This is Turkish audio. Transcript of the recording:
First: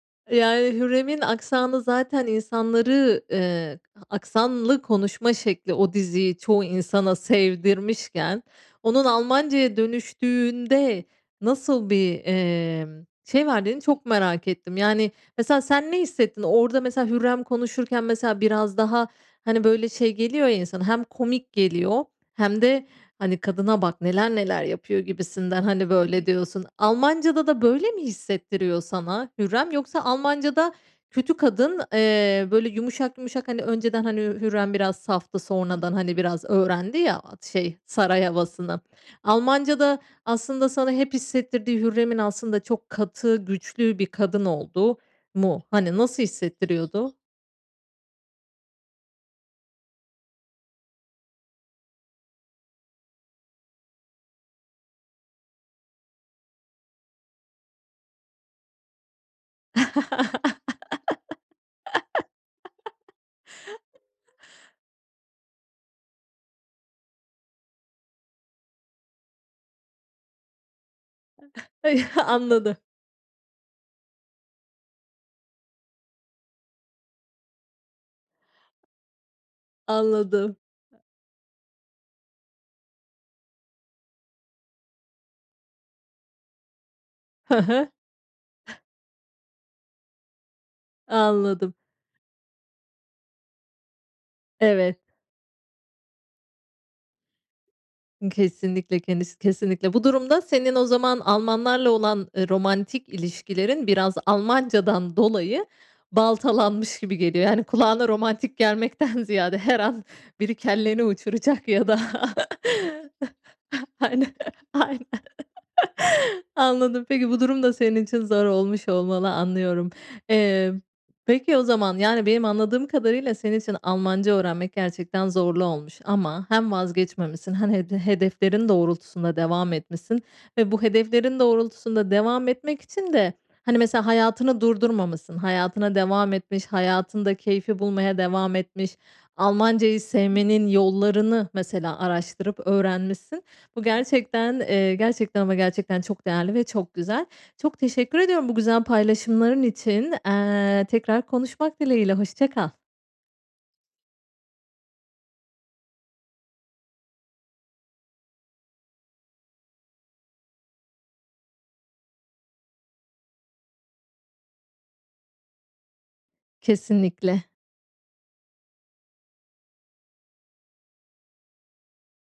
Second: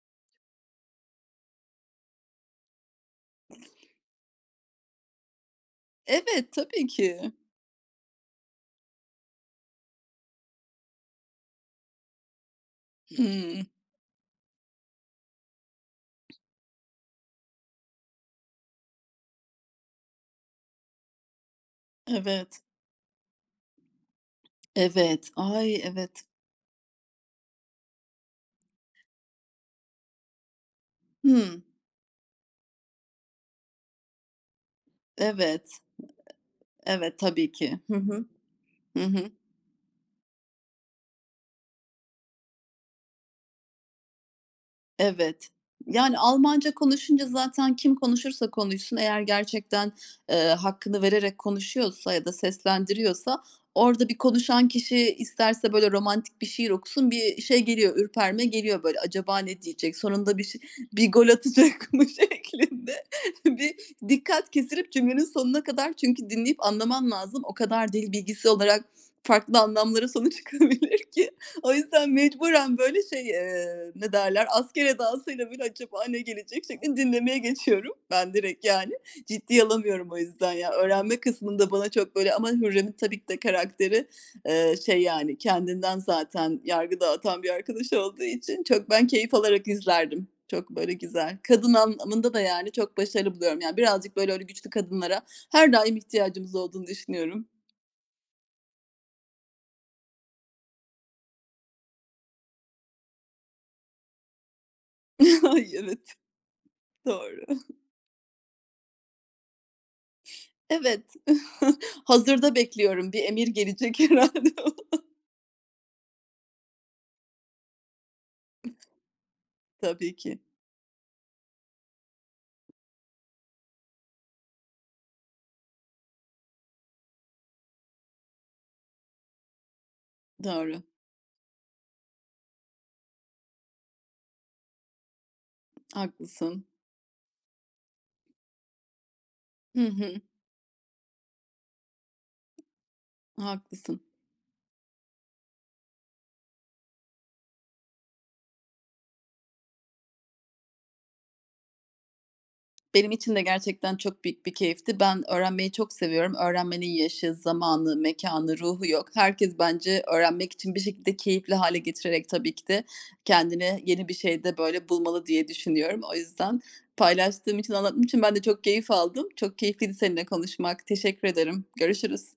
E, yani Hürrem'in aksanı zaten insanları eee, a aksanlı konuşma şekli o diziyi Evet, çoğu tabii insana ki. sevdirmişken, onun Almancaya dönüştüğünde nasıl bir, emm, şey Hıı. verdiğini çok merak ettim. Yani mesela sen ne hissettin? Orada mesela Hürrem konuşurken, mesela, biraz daha, hani, böyle şey geliyor ya insana, hem komik geliyor hem Evet. de, hani, "Kadına bak, neler neler yapıyor." Evet. gibisinden, Ay, hani, evet! böyle diyorsun. Almancada da böyle mi hissettiriyor sana Hürrem? Yoksa Almancada kötü Hıı. kadın eee, böyle yumuşak yumuşak, hani, önceden, hani, Hürrem biraz saftı, Evet. sonradan, hani, biraz öğrendi ya, Evet, at tabii şey, ki. Hı saray hı. havasını. Hı hı. Almancada aslında sana hep hissettirdiği Hürrem'in aslında çok katı güçlü bir kadın olduğu Evet. mu? Hani, Yani, nasıl Almanca hissettiriyordu? konuşunca zaten kim konuşursa konuşsun, eğer gerçekten, eee, hakkını vererek konuşuyorsa ya da seslendiriyorsa orada bir konuşan kişi isterse, böyle, romantik bir şiir okusun, bir şey geliyor, ürperme geliyor böyle acaba ne diyecek, sonunda bir ş bir gol atacak mı şeklinde bir dikkat kesilip cümlenin sonuna kadar çünkü dinleyip anlaman lazım. O kadar dil bilgisi olarak farklı anlamlara sonu çıkabilir ki. O yüzden anladı. mecburen böyle şey, eee, ne derler, asker edasıyla böyle acaba ne gelecek şeklinde dinlemeye geçiyorum ben direkt, yani. Ciddiye alamıyorum o yüzden Anladım. ya. Öğrenme kısmında bana çok böyle Ama Hürrem'in tabii ki de karakteri, eee, şey, yani kendinden zaten yargı dağıtan bir Hı hı. arkadaş olduğu için çok ben keyif alarak izlerdim. Çok böyle güzel. Kadın Anladım. anlamında da, yani, çok başarılı buluyorum. Yani birazcık böyle öyle güçlü Evet. kadınlara her daim ihtiyacımız olduğunu düşünüyorum. Kesinlikle kendisi kesinlikle. Bu durumda senin o zaman Almanlarla olan, eee, romantik ilişkilerin biraz Almancadan dolayı Ay! Evet. baltalanmış gibi Doğru. geliyor. Yani kulağına romantik gelmekten ziyade her an biri Evet. kelleni uçuracak ya da Hazırda bekliyorum. Bir emir gelecek Aynen, herhâlde. aynen. Anladım. Peki bu durum da senin için zor olmuş olmalı, anlıyorum. Tabii ki. Eee, peki o zaman yani benim anladığım kadarıyla senin için Almanca öğrenmek gerçekten zorlu olmuş ama hem vazgeçmemişsin hem hede hedeflerin doğrultusunda devam etmişsin ve Doğru. bu hedeflerin doğrultusunda devam etmek için de, hani, mesela hayatını durdurmamışsın, hayatına devam Haklısın. etmiş, hayatında keyfi bulmaya devam etmiş, Hı Almancayı hı. sevmenin yollarını mesela araştırıp öğrenmişsin. Bu Haklısın. gerçekten, eee, gerçekten ama gerçekten çok değerli ve çok güzel. Çok teşekkür ediyorum bu güzel paylaşımların için. Eee, tekrar konuşmak dileğiyle, hoşça kal. Benim için de gerçekten çok büyük bir keyifti. Ben öğrenmeyi çok seviyorum. Öğrenmenin yaşı, zamanı, mekânı, ruhu yok. Herkes bence öğrenmek için bir şekilde -keyifli hâle getirerek tabii ki de kendine yeni bir şey de, böyle, bulmalı diye düşünüyorum. O yüzden Kesinlikle. paylaştığım için, anlattığım için ben de çok keyif aldım. Çok keyifliydi seninle konuşmak. Teşekkür ederim. Görüşürüz.